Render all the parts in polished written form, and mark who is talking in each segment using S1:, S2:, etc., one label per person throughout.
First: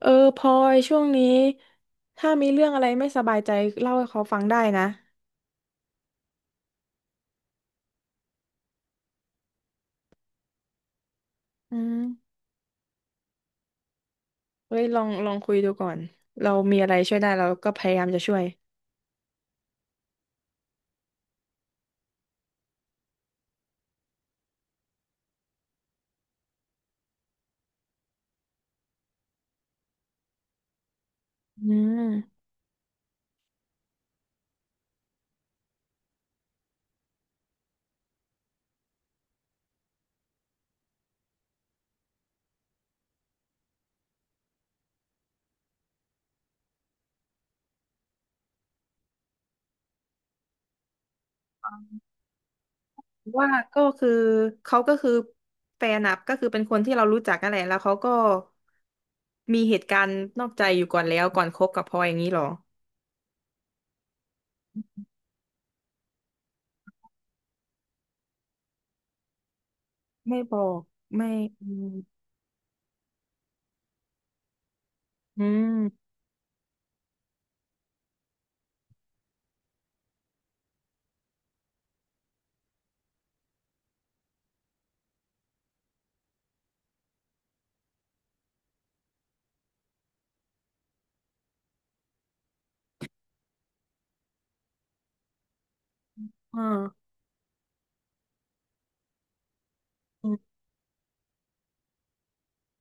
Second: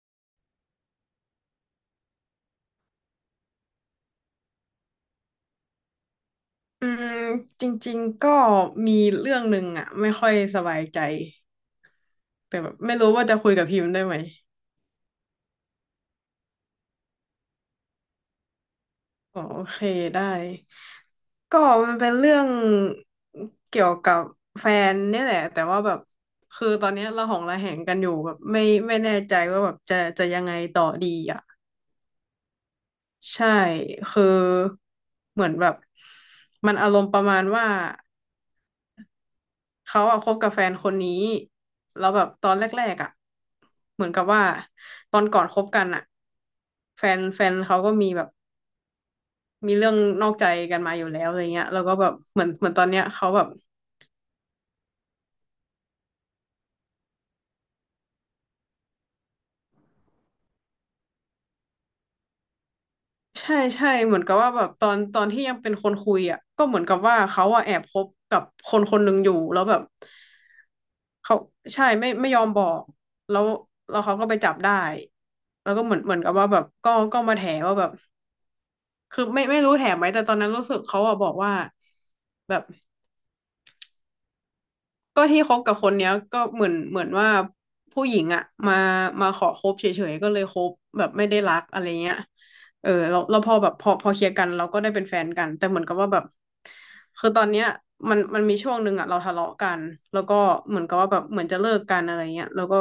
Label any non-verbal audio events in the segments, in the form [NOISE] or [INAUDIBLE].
S1: เออพลอยช่วงนี้ถ้ามีเรื่องอะไรไม่สบายใจเล่าให้เขาฟังได้นะ
S2: อืมจริงๆก็มีเรื่องหนึ่งอ่ะไม่ค่อยสบายใจ
S1: อืม
S2: แต่แบบไม่รู้ว่าจะคุยกับพิมพ์ได้ไหม
S1: เฮ้ยลองคุยดูก่อนเรามีอะไรช่วยได้เราก็พยายามจะช่วย
S2: อ๋อโอเคได้ก็มันเป็นเรื่องเกี่ยวกับแฟนเนี่ยแหละแต่ว่าแบบคือตอนเนี้ยเราหองระแหงกันอยู่แบบไม่แน่ใจว่าแบบจะยังไงต่อดีอ่ะ
S1: อืม
S2: ใช่คือเหมือนแบบมันอารมณ์ประมาณว่า เขาอะคบกับแฟนคนนี้แล้วแบบตอนแรกๆอะเหมือนกับว่าตอนก่อนคบกันอะแฟนเขาก็มีแบบมีเรื่องนอกใจกันมาอยู่แล้วอะไรเงี้ยแล้วก็แบบเหมือนตอนเนี้ยเขาแบบ
S1: ว่าก็คือเขาก็คือแฟนอะก็คือเป็นคนที่เรารู้จักกันแหละแล้วเขาก็มีเหตุการณ์นอกใจอยู่ก่อนแล้วก่อนคบกับพลอยอย่างนี้หรอ
S2: ใช่ใช่เหมือนกับว่าแบบตอนที่ยังเป็นคนคุยอะก็เหมือนกับว่าเขาอะแอบคบกับคนคนหนึ่งอยู่แล้วแบบ
S1: ไม่บอกไม่
S2: เขา
S1: อื
S2: ใช่ไม่
S1: ม
S2: ไม่ยอมบอกแล้วแล้วเขาก็ไปจับได้
S1: อื
S2: แล้วก็เหมือน
S1: ม
S2: เหมือนกับว่าแบบก็มาแถว่าแบบ คือไม่รู้แถมไหมแต่ตอนนั้นรู้สึกเขาอะบอกว่าแบบก็ที่คบกับคนเนี้ยก็เหมือนว่าผู้หญิงอะมาขอคบเฉยๆก็เลยคบแบบไม่ได้รักอะไรเงี้ยเออเราพอแบบพอเคลียร์กันเราก็ได้เป็นแฟนกันแต่เหมือนกับว่าแบบ
S1: อ่า
S2: คือตอนเนี้ยมันมีช่วงหนึ่งอะเราทะเลาะกันแล้วก็เหมือนกับว่าแบบเหมือนจะเลิกกันอะไรเงี้ยแล้วก็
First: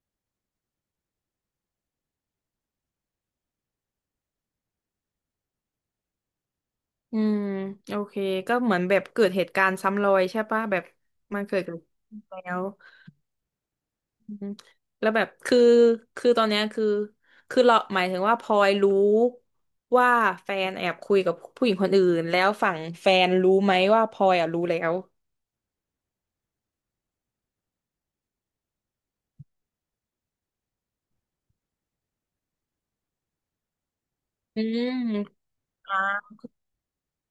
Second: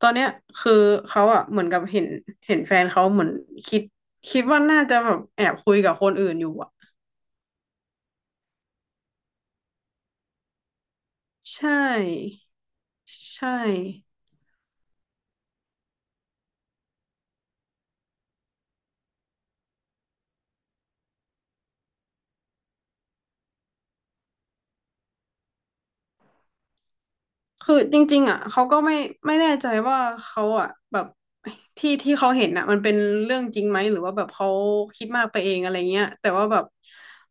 S2: ตอนเนี้ยคือเขาอะเหมือนกับเห็นแฟนเขาเหมือนคิดคิดว่าน่าจะแบบแอบคุยกับคนอื่นอยู่อะ
S1: อืมโอเคก็เหมือนแบบเกิดเหตุการณ์ซ้ำรอยใช่ปะแบบมันเกิ
S2: ใช
S1: ดกับแล้
S2: ่
S1: ว
S2: ใช่
S1: อืมแล้วแบบคือคือตอนเนี้ยคือคือเราหมายถึงว่าพลอยรู้ว่าแฟนแอบคุยกับผู้หญิงคนอื่นแล้วฝั่งแฟนรู้ไหมว่าพลอยอ่ะรู้แล้ว
S2: คือจริงๆอ่ะเขาก็ไม่แน่ใจว่าเขาอ่ะแบบที่ที่เขาเห็นอ่ะมันเป็นเรื่องจริงไหมหรือว่าแบบเขา
S1: อื
S2: คิด
S1: ม
S2: มากไปเองอะไร
S1: อ่า
S2: เงี้ยแต่ว่าแบบ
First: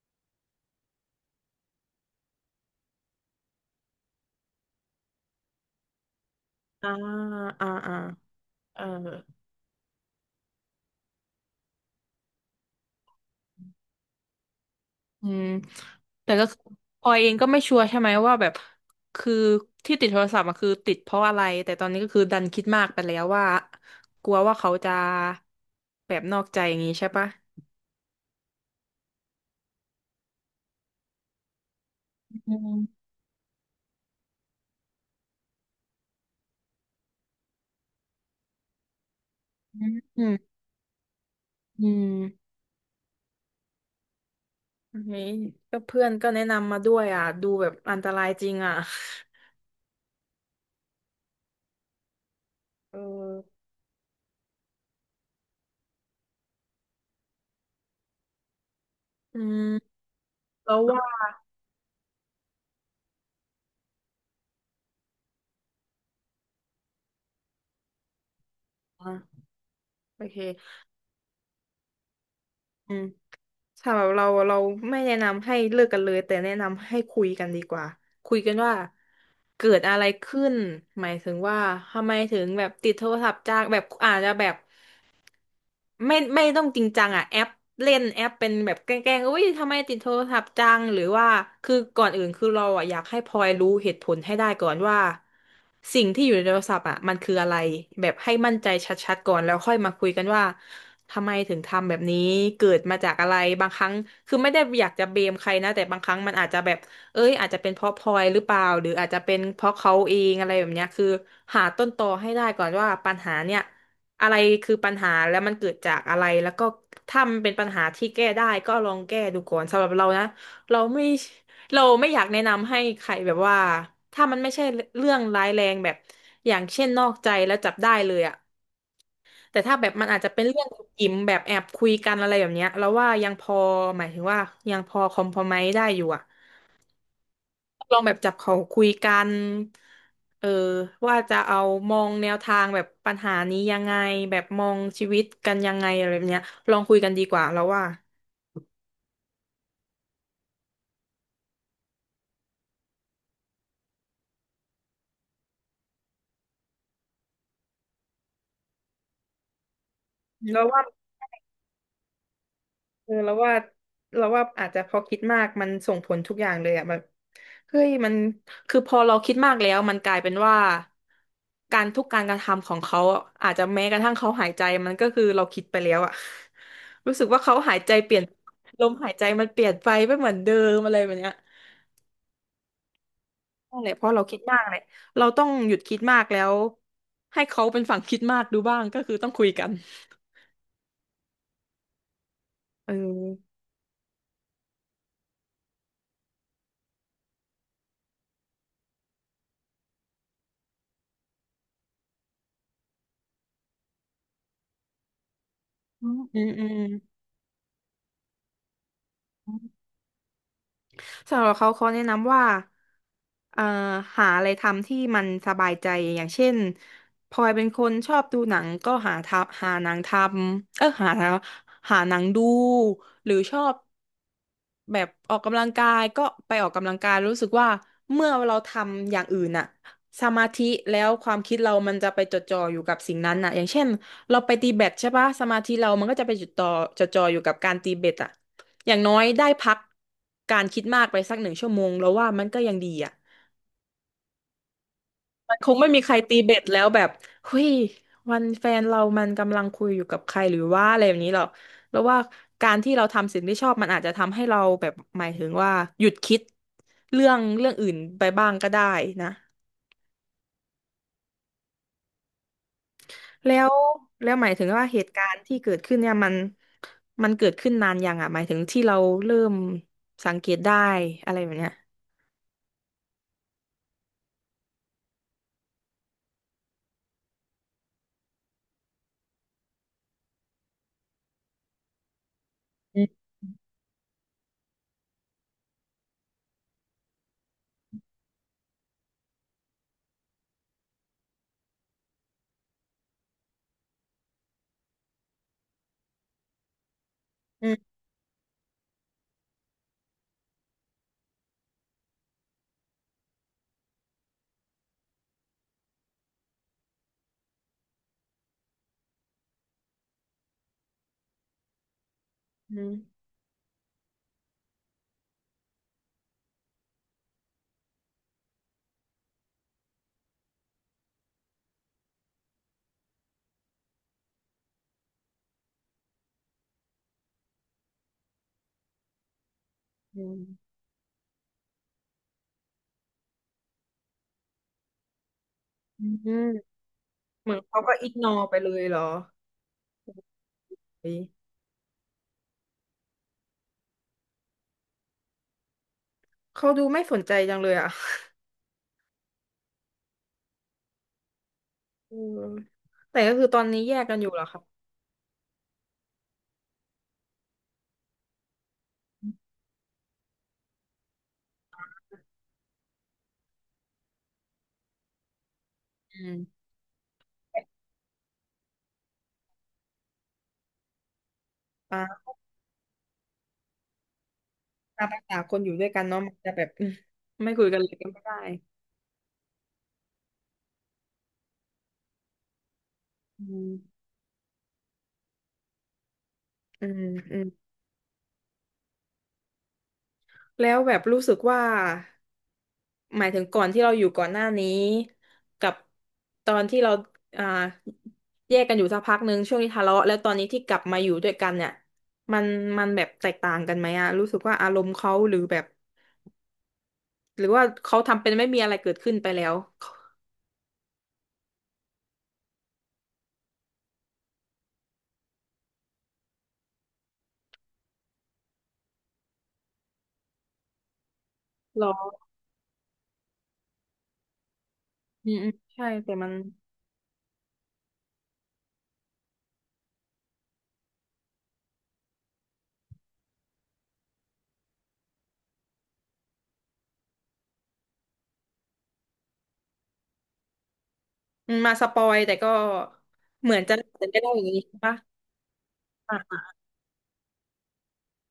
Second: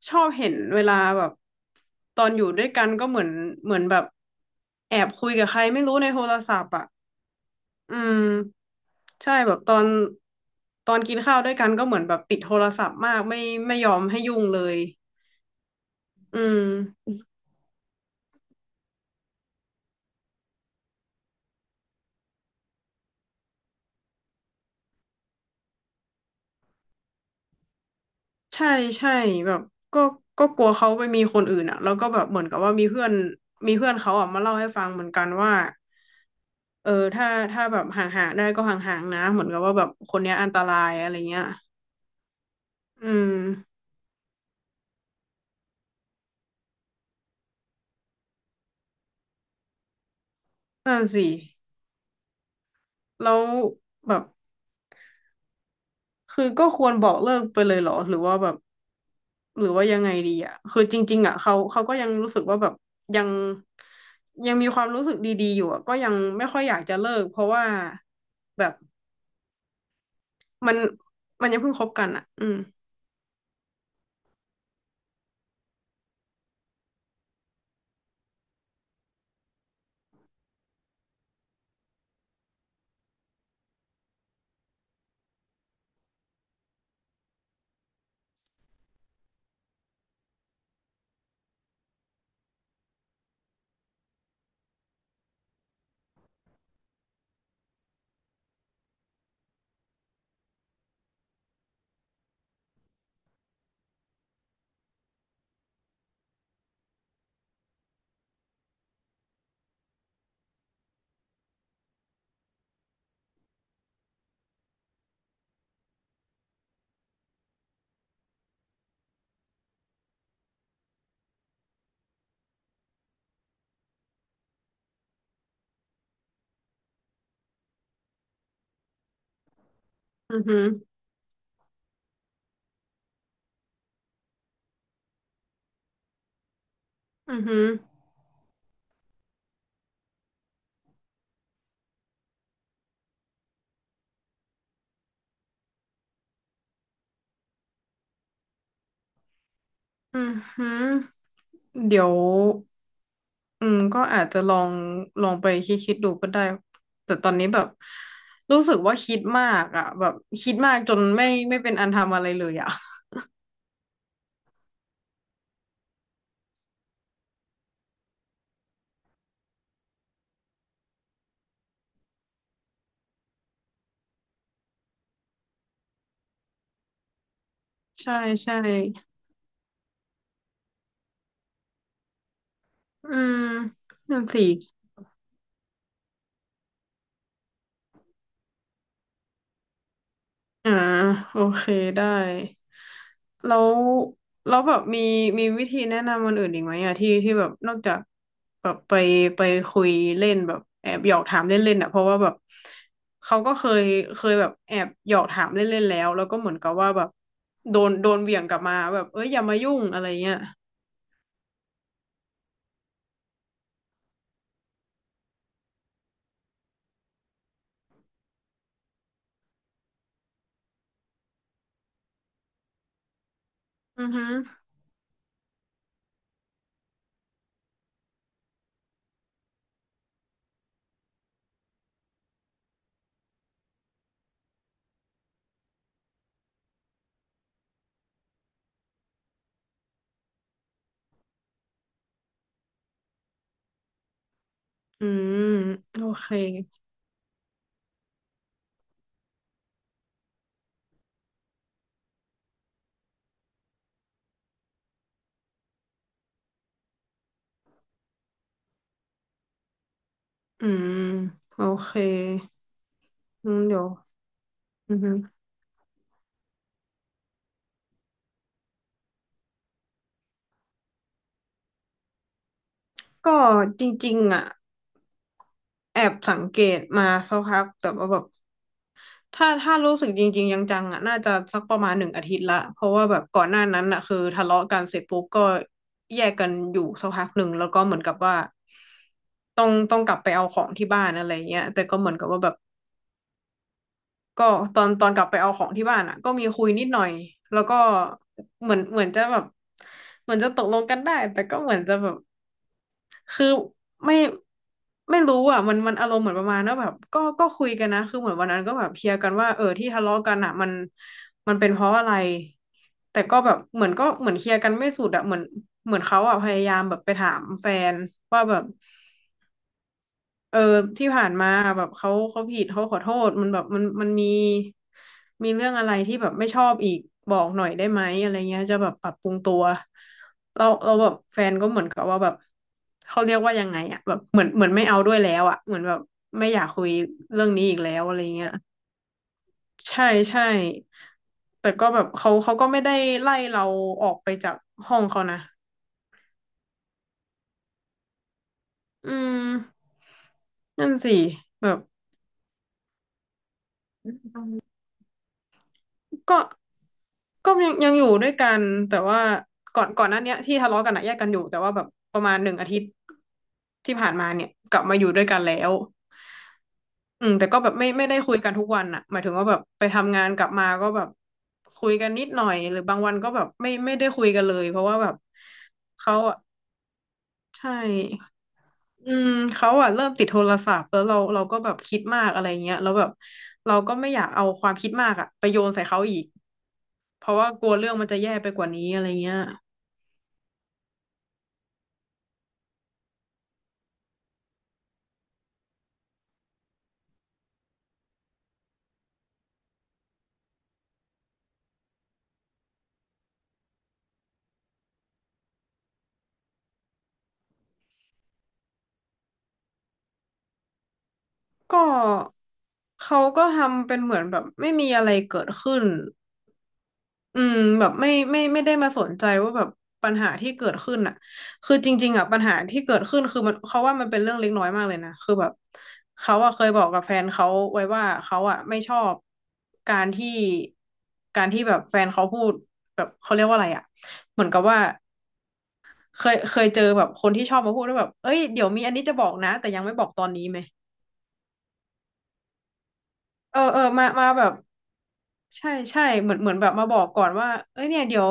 S2: ชอบเห็นเวลาแบบตอนอยู่ด้วยกันก็เหมือนแบบแอบคุยกับใครไม่รู้ในโทรศัพท์อ่ะ
S1: อ่าอ่าอ่า
S2: อืม
S1: เออ
S2: ใช่แบบตอนกินข้าวด้วยกันก็เหมือนแบบติดโทรศัพท์มากไม่ยอมให้ยุ่งเลย
S1: อืมแต่
S2: อื
S1: ก็คือ
S2: ม
S1: พลอยเองก็ไม่ชัวร์ใช่ไหมว่าแบบคือที่ติดโทรศัพท์อะคือติดเพราะอะไรแต่ตอนนี้ก็คือดันคิดมากไปแล้วว่ากลัวว่าเขาจะแบบนอกใจอย่างนี้ใช่ปะ
S2: ใช่ใช่แบบก็ก็กลัวเขาไปมีคนอื่นอ่ะแล้วก็แบบเหมือน
S1: อื
S2: กับว่ามี
S1: ม
S2: เพื่อนมีเพื่อนเขาอ่ะมาเล่าให้ฟังเหมือนกันว่าเออถ้าแบบห่างๆได้ก็ห่างๆนะเหมือนกับว่า
S1: อ
S2: แบบคน
S1: ื
S2: เนี้ยอัน
S1: ม
S2: ตรายอะไรเงี้ย
S1: อืม
S2: อืม
S1: เี้ก็เพื่อนก็แนะนำมาด้วยอ่ะดูแบบอันตรายจริงอ่ะ
S2: นั่นสิ
S1: เอ
S2: แล้ว
S1: อ
S2: แบบคือก็ควรบอกเลิกไปเลยเหรอหรือว่าแบบ
S1: อื
S2: หรือว่า
S1: ม
S2: ยังไงดีอ่ะ
S1: แล้ว
S2: คือจ
S1: ว่า
S2: ริงๆอ่ะเขาก็ยังรู้สึกว่าแบบยังยังมีความรู้สึกดีๆอยู่อ่ะก็ยังไม่ค่อยอยากจะเลิกเพราะว่าแบบ
S1: อ่ะโอเค
S2: มันมันยังเพิ่งคบกันอ่ะอืม
S1: อืม สำหรับเราเราไม่แนะนำให้เลิกกันเลยแต่แนะนำให้คุยกันดีกว่าคุยกันว่าเกิดอะไรขึ้นหมายถึงว่าทำไมถึงแบบติดโทรศัพท์จากแบบอาจจะแบบ ไม่ต้องจริงจังอ่ะแอปเล่นแอปเป็นแบบแกล้งๆอุ้ยทำไมติดโทรศัพท์จังหรือว่าคือก่อนอื่นคือเราอ่ะอยากให้พลอยรู้เหตุผลให้ได้ก่อนว่าสิ่งที่อยู่ในโทรศัพท์อ่ะมันคืออะไรแบบให้มั่นใจชัดๆก่อนแล้วค่อยมาคุยกันว่าทำไมถึงทำแบบนี้เกิดมาจากอะไรบางครั้งคือไม่ได้อยากจะเบมใครนะแต่บางครั้งมันอาจจะแบบเอ้ยอาจจะเป็นเพราะพลอยหรือเปล่าหรืออาจจะเป็นเพราะเขาเองอะไรแบบเนี้ยคือหาต้นตอให้ได้ก่อนว่าปัญหาเนี่ย อะไรคือปัญหาแล้วมันเกิดจากอะไรแล้วก็ถ้ามันเป็นปัญหาที่แก้ได้ก็ลองแก้ดูก่อนสำหรับเรานะเราไม่เราไม่อยากแนะนำให้ใครแบบว่าถ้ามันไม่ใช่เรื่องร้ายแรงแบบอย่างเช่นนอกใจแล้วจับได้เลยอะแต่ถ้าแบบมันอาจจะ
S2: อื
S1: เป็
S2: อ
S1: น
S2: หื
S1: เรื่
S2: อ
S1: องอิ่มแบบแอบคุยกันอะไรแบบเนี้ยเราว่ายังพอหมายถึงว่ายังพอคอมพรไมซ์ได้อยู่อะ
S2: อือหือ
S1: ลองแบบจับเขาคุยกันเออว่าจะเอามองแนวทางแบบปัญหานี้ยังไงแบบมองชีวิตกันยังไงอะไรแบบเนี้ยลองคุยกันดีกว่าแล้วว่า
S2: อือหือเดี๋ยวอืมก็อาจจะลองไปคิดดูก็ได้ แต่ตอนนี้แบบรู้สึกว่าคิดมากอ่ะแบบคิด
S1: เราว
S2: มาก
S1: ว่า
S2: จนไม่เป็นอันทำอะไรเลยอ่ะ
S1: เออราวว่าเราวว่าอาจจะพอคิดมากมันส่งผลทุกอย่างเลยอะแบบเฮ้ยมันคือพอเราคิดมากแล้วมันกลายเป็นว่าการทุกการกระทำของเขาอะอาจจะแม้กระทั่งเขาหายใจมันก็คือเราคิดไปแล้วอะ [LAUGHS] รู้สึกว่าเขาหายใจเป
S2: ใช่
S1: ลี่ยน
S2: ใช่
S1: ลมหายใจมันเปลี่ยนไปไม่เหมือนเดิมอะไรแบบเนี้ย
S2: อืม
S1: นั่นแหละเพราะ
S2: นั่
S1: เรา
S2: น
S1: คิด
S2: สิ
S1: มากเลยเราต้องหยุดคิดมากแล้วให้เขาเป็นฝั่งคิดมากดูบ้างก็คือต้องคุยกัน
S2: อ่าโอเคได้
S1: เออ
S2: แล้วแล้วแบบมีวิธีแนะนำคนอื่นอีกไหมอะที่ที่แบบนอกจากแบบไปคุยเล่นแบบแอบหยอกถามเล่นๆอะเพราะว่าแบบเขาก็เคยแบบแอบหยอกถามเล่นๆแล้
S1: อื
S2: ว
S1: ม
S2: แล้วก็
S1: อื
S2: เห
S1: ม
S2: มือน
S1: อื
S2: กับว่าแบบโดนเหวี่ยงกลับมาแบบเอ้ยอย่ามายุ่
S1: ม
S2: งอะไรเงี้ย
S1: สำหรับเขาเขาแนะนำว่าเอ่อหาอะไรทำที่มันสบายใจอย่างเช่นพลอยเป็นคนชอบดูหนังก็หาทำหาหนังทำเออหาหาหนังดูหรือชอบ
S2: อือฮึ
S1: แบบออกกำลังกายก็ไปออกกำลังกายรู้สึกว่าเมื่อเราทำอย่างอื่นน่ะสมาธิแล้วความคิดเรามันจะไปจดจ่ออยู่กับสิ่งนั้นน่ะอย่างเช่นเราไปตีแบดใช่ปะสมาธิเรามันก็จะไปจดจ่อจดจ่ออยู่กับการตีแบดอ่ะ อย่างน้อยได้พักการคิดมากไปสักหนึ่งชั่วโมงแล้วว่ามันก็ยังดีอ่ะ
S2: อืม
S1: มันคงไม่
S2: โอ
S1: มีใคร
S2: เค
S1: ตีเบ็ดแล้วแบบเฮ้ยวันแฟนเรามันกำลังคุยอยู่กับใครหรือว่าอะไรแบบนี้หรอกแล้วว่าการที่เราทำสิ่งที่ชอบมันอาจจะทำให้เราแบบหมายถึงว่าหยุดคิดเรื่องเรื่องอื่นไปบ้างก็ได้นะ
S2: อืมโอเค
S1: แล้
S2: งั้น
S1: ว
S2: เดี๋ยว
S1: แล้วหมายถึงว่า
S2: อื
S1: เห
S2: อฮึ
S1: ตุการณ์ที่เกิดขึ้นเนี่ยมันมันเกิดขึ้นนานยังอ่ะหมายถึงที่เราเริ่มสังเกตได้อะไรแบบเนี้ย
S2: ก็จริงๆอ่ะ แอบสังเกตมาสักพักแต่ว่าแบบถ้ารู้สึกจริงๆยังจังๆอ่ะน่าจะสักประมาณหนึ่งอาทิตย์ละเพราะ
S1: อื
S2: ว่าแบ
S1: ม
S2: บก่อนหน้านั้นอ่ะคือทะเลาะกันเสร็จปุ๊บก็แยกกันอยู่สักพักหนึ่งแล้วก็เหมือนกับว่าต้องกลับไปเอาของที่บ้านอะไรเงี้ยแต่ก็เหมือนกับว่าแบบก็ตอนกลับไปเอาของที่บ้านอ่ะก็มีคุยนิดหน่อยแล้ว
S1: อื
S2: ก็
S1: ม
S2: เหมือนจะแบบเหมือนจะตกลงกันได้แต่ก็เหมือนจะแบบ คือไม่ไม่รู้อ่ะมันอารมณ์เหมือนประมาณว่าแบบก็คุยกันนะคือเหมือนวันนั้นก็แบบเคลียร์กันว่าเออที่ทะเลาะกันอ่ะมันเป็นเพราะอะไร
S1: อืม
S2: แต่ก็แบบเหมือนก็เหมือนเคลียร์กันไม่สุดอ่ะเหมือนเขาอ่ะพยายามแบบไปถามแฟนว่าแบบ เออที่ผ่านมาแบบเขาผิดเขาขอโทษมันแบบมันมีเรื่องอะไรที่แบบไม่ชอบอีกบอกหน่อยได้ไหมอะไรเงี้ยจะแบบปรับปรุงตัว
S1: อื
S2: เรา
S1: ม
S2: แบบแฟนก็เหมือนกับว่าแบบเขาเรียกว่ายังไงอะแบบเหมือนไม่เอาด้วยแล้วอะเหมือนแบบ
S1: อืม
S2: ไม่อยากคุยเรื่อ
S1: เห
S2: ง
S1: มือน
S2: นี้อีก
S1: เขา
S2: แล้
S1: ก็
S2: ว
S1: อิก
S2: อะไร
S1: นอ
S2: เงี้ย
S1: ไปเลยเหรอ
S2: ใช่ใช่
S1: เฮ้ย
S2: แต่ก็แบบเขาก็ไม่ได้ไล่เราออกไปจากห้องเขานะ
S1: เขาดูไม่สนใจจังเลยอ่ะ
S2: อืมนั่นสิแบบ
S1: เออแต่ก็คือตอนนี้แยกกันอยู่เหรอครับ
S2: ก็ยังอยู่ด้วยกันแต่ว่าก่อนหน้าเนี้ยที่ทะเลาะกันอะแยกกันอยู่แต่ว่าแบบประมาณหนึ่งอาทิตย์ที่ผ่านมาเนี่ยกลับมาอยู่ด้วยกันแล้ว
S1: อืม
S2: อืมแต่ก็แบบไม่ได้คุยกันทุกวันอะหมายถึงว่าแบบไปทำงานกลับมาก็แบบคุย
S1: อ่
S2: กันนิด
S1: า
S2: หน่อยหรือบางวันก็แบบไม่ได้คุยกันเลยเพราะว่า
S1: ตาม
S2: แบบ
S1: ภาษาคนอยู่ด้วยกัน
S2: เขา
S1: เนาะมัน
S2: อะ
S1: จะแบบ [LAUGHS] อืมไม่คุย
S2: ใช่
S1: กันเลยก็ไม่ได้
S2: อืมเขาอะเริ่มติดโทรศัพท์แล้วเราก็แบบคิดมากอะไรเงี้ยแล้วแบบ
S1: อืม
S2: เราก็ไม่อยากเอาความคิดมากอะไปโยนใส่เขาอีก
S1: อืม
S2: เพ
S1: อื
S2: ราะ
S1: ม
S2: ว่ากลัวเรื่องมันจะแย่ไปกว่านี้อะไรเงี้ย
S1: แล้วแบบรู้สึกว่าหมายถึงก่อนที่เราอยู่ก่อนหน้านี้กับตอนที่เราอ่าแยกกันอยู่สักพักหนึ่งช่วงที่ทะเลาะแล้วตอนนี้ที่กลับมาอยู่ด้วยกันเนี่ยมันมันแบบแตกต่างกันไหมอะรู้สึกว่าอารมณ์เขาหรือแบบ หรือว่าเขาทำเป็นไม่มีอะไรเกิดขึ้นไปแล้ว
S2: ก็เขาก็ทำเป็นเหมือนแบบไม่มีอะไรเกิดขึ้นอืมแบบไม่ได้มาสนใจว่าแบบปัญหาที่เกิดขึ้นอ่ะคือ
S1: หร
S2: จ
S1: อ
S2: ริงๆอ่ะปัญหาที่เกิดขึ้นคือมันเขาว่ามันเป็นเรื่องเล็กน้อยมากเลยนะ
S1: อื
S2: คือ
S1: ม
S2: แบ
S1: อื
S2: บ
S1: มใช่ แต่มัน
S2: เขาอ่ะเคยบอกกับแฟนเขาไว้ว่าเขาอ่ะไม่ชอบการที่แบบแฟนเขาพูดแบบเขาเรียกว่าอะไรอ่ะเหมือนกับว่าเคยเจอแบบคนที่ชอบมาพูดว่าแบบเอ้ยเดี๋ยวมีอันนี้จะบอกนะแต่ยังไม่บอกตอนนี้ไหม
S1: มัน มาสปอยแต่ก็เหมือ
S2: เอ
S1: นจะ
S2: อ
S1: เห็
S2: มา
S1: นจะได้อ
S2: แบ
S1: ย่าง
S2: บ
S1: นี้ใช่ปะ
S2: ใช่ใช่
S1: อ่
S2: เหมือน
S1: า
S2: แบบมาบอกก่อนว่าเอ้ยเนี่ยเดี๋ยว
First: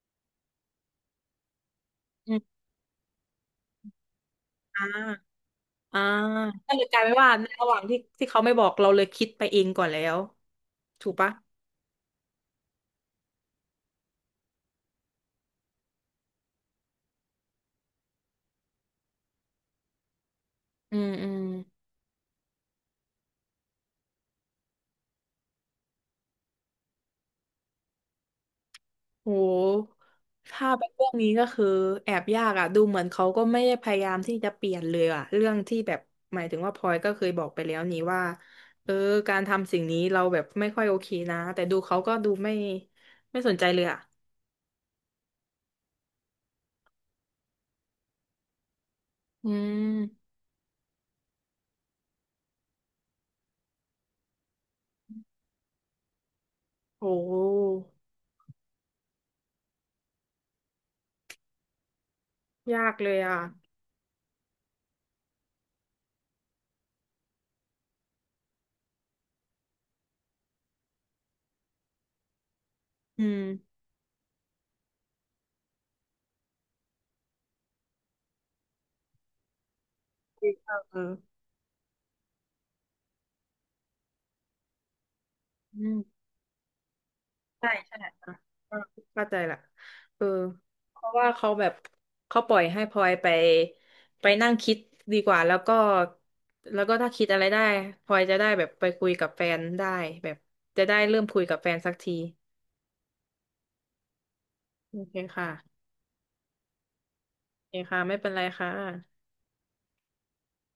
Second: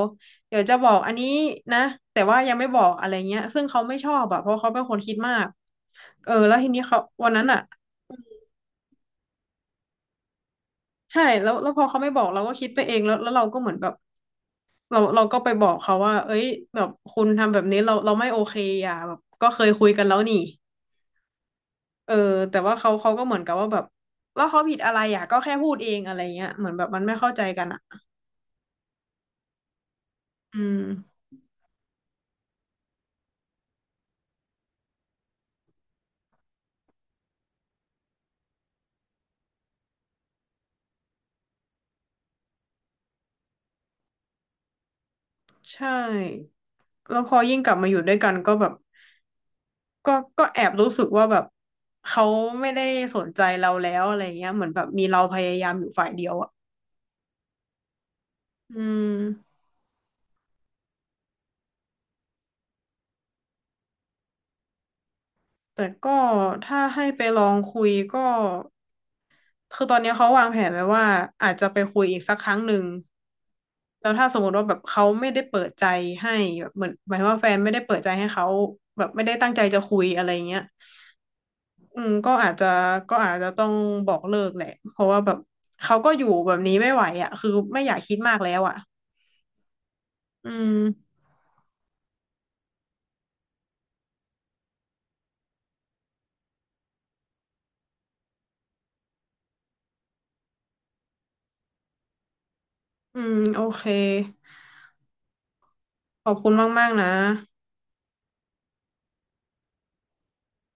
S2: จะบอกอันนี้นะแต่
S1: อื
S2: ว่า
S1: ม
S2: ยังไม่บอกอะไรเงี้ยซึ่งเขาไม่ชอบอะเพราะเขา
S1: อ่
S2: เป็นคนคิด
S1: า
S2: มาก
S1: อ่า
S2: เออแล้วที
S1: ก็เล
S2: นี้
S1: ยก
S2: เขา
S1: ลายเป็น
S2: วั
S1: ว่า
S2: นนั้
S1: ใน
S2: นอะ
S1: ระหว่างที่ที่เขาไม่บอกเราเลยคิดไปเองก่อนแล้ว ถูก
S2: ใช่
S1: ปะ
S2: แล้วพอเขาไม่บอกเราก็คิดไปเองแล้วเราก็เหมือนแบบเราก็ไปบอกเขาว่าเอ้ยแบบคุณทำแบบนี้เราไม่โอเคอ่ะแบบก็เคยคุยกันแล้วนี่
S1: อืมอืม
S2: เออแต่ว่าเขาก็เหมือนกับว่าแบบว่าเขาผิดอะไรอ่ะก็แค่พูดเองอะไรเงี้ยเหมือนแบบมันไม่เข้าใจกันอ่ะ
S1: โห
S2: อื
S1: ถ้า
S2: ม
S1: เป็นเรื่องนี้ก็คือแอบยากอ่ะดูเหมือนเขาก็ไม่ได้พยายามที่จะเปลี่ยนเลยอ่ะเรื่องที่แบบหมายถึงว่าพลอยก็เคยบอกไปแล้วนี่ว่า เออการทำสิ่งนี้เราแบบไม่ค่อยโอเคนะ แต่ดูเขาก็ดูไม่สนใจเลยอ่ะ
S2: ใช่ แล้วพอยิ่งกลับมาอยู่ด้วยกันก็แบบ
S1: อื
S2: ก็
S1: ม
S2: ก็แอบรู้สึกว่าแบบเขาไม่ได้สนใจเราแล้วอะไรเงี้ยเหมือนแบบมีเราพยายามอยู่ฝ่ายเดียวอ่ะ
S1: โห
S2: อืม
S1: ยากเลยอ่ะ
S2: แต่ก็ถ้าให้ไปลองคุยก็คือตอนนี้เขาวางแผนไว้ว่าอาจจะไปคุยอีกสักครั้งหนึ่ง
S1: อืม
S2: แล้วถ้าสมมติว่าแบบเขาไม่ได้เปิดใจให้แบบเหมือนหมายถึงว่าแฟนไม่ได้เปิดใจให้เขาแบบไม่ได้ตั้งใจจะคุยอะไรเงี้ย
S1: เออ
S2: อืมก็อาจจะต้องบอกเลิกแหละเพราะว่าแบบ
S1: อื
S2: เขา
S1: ม
S2: ก็อยู่แบบนี้ไม่ไหวอ่ะคือ
S1: ใช่
S2: ไม่อ
S1: ใช่
S2: ยาก
S1: อ่ะ
S2: คิด
S1: เอ
S2: มากแล้วอ่ะ
S1: อเข้าใจละเออ
S2: อืม
S1: เพราะว่าเขาแบบเขาปล่อยให้พลอยไปไปนั่งคิดดีกว่าแล้วก็แล้วก็ถ้าคิดอะไรได้พลอยจะได้แบบไปคุยกับแฟนได้แบบจะได้เริ่มคุยกับแฟนสักที
S2: อืมโอเค
S1: โอเคค่ะ
S2: ขอบคุณมากๆนะ
S1: โอเคค่ะไม่เป็นไรค่ะ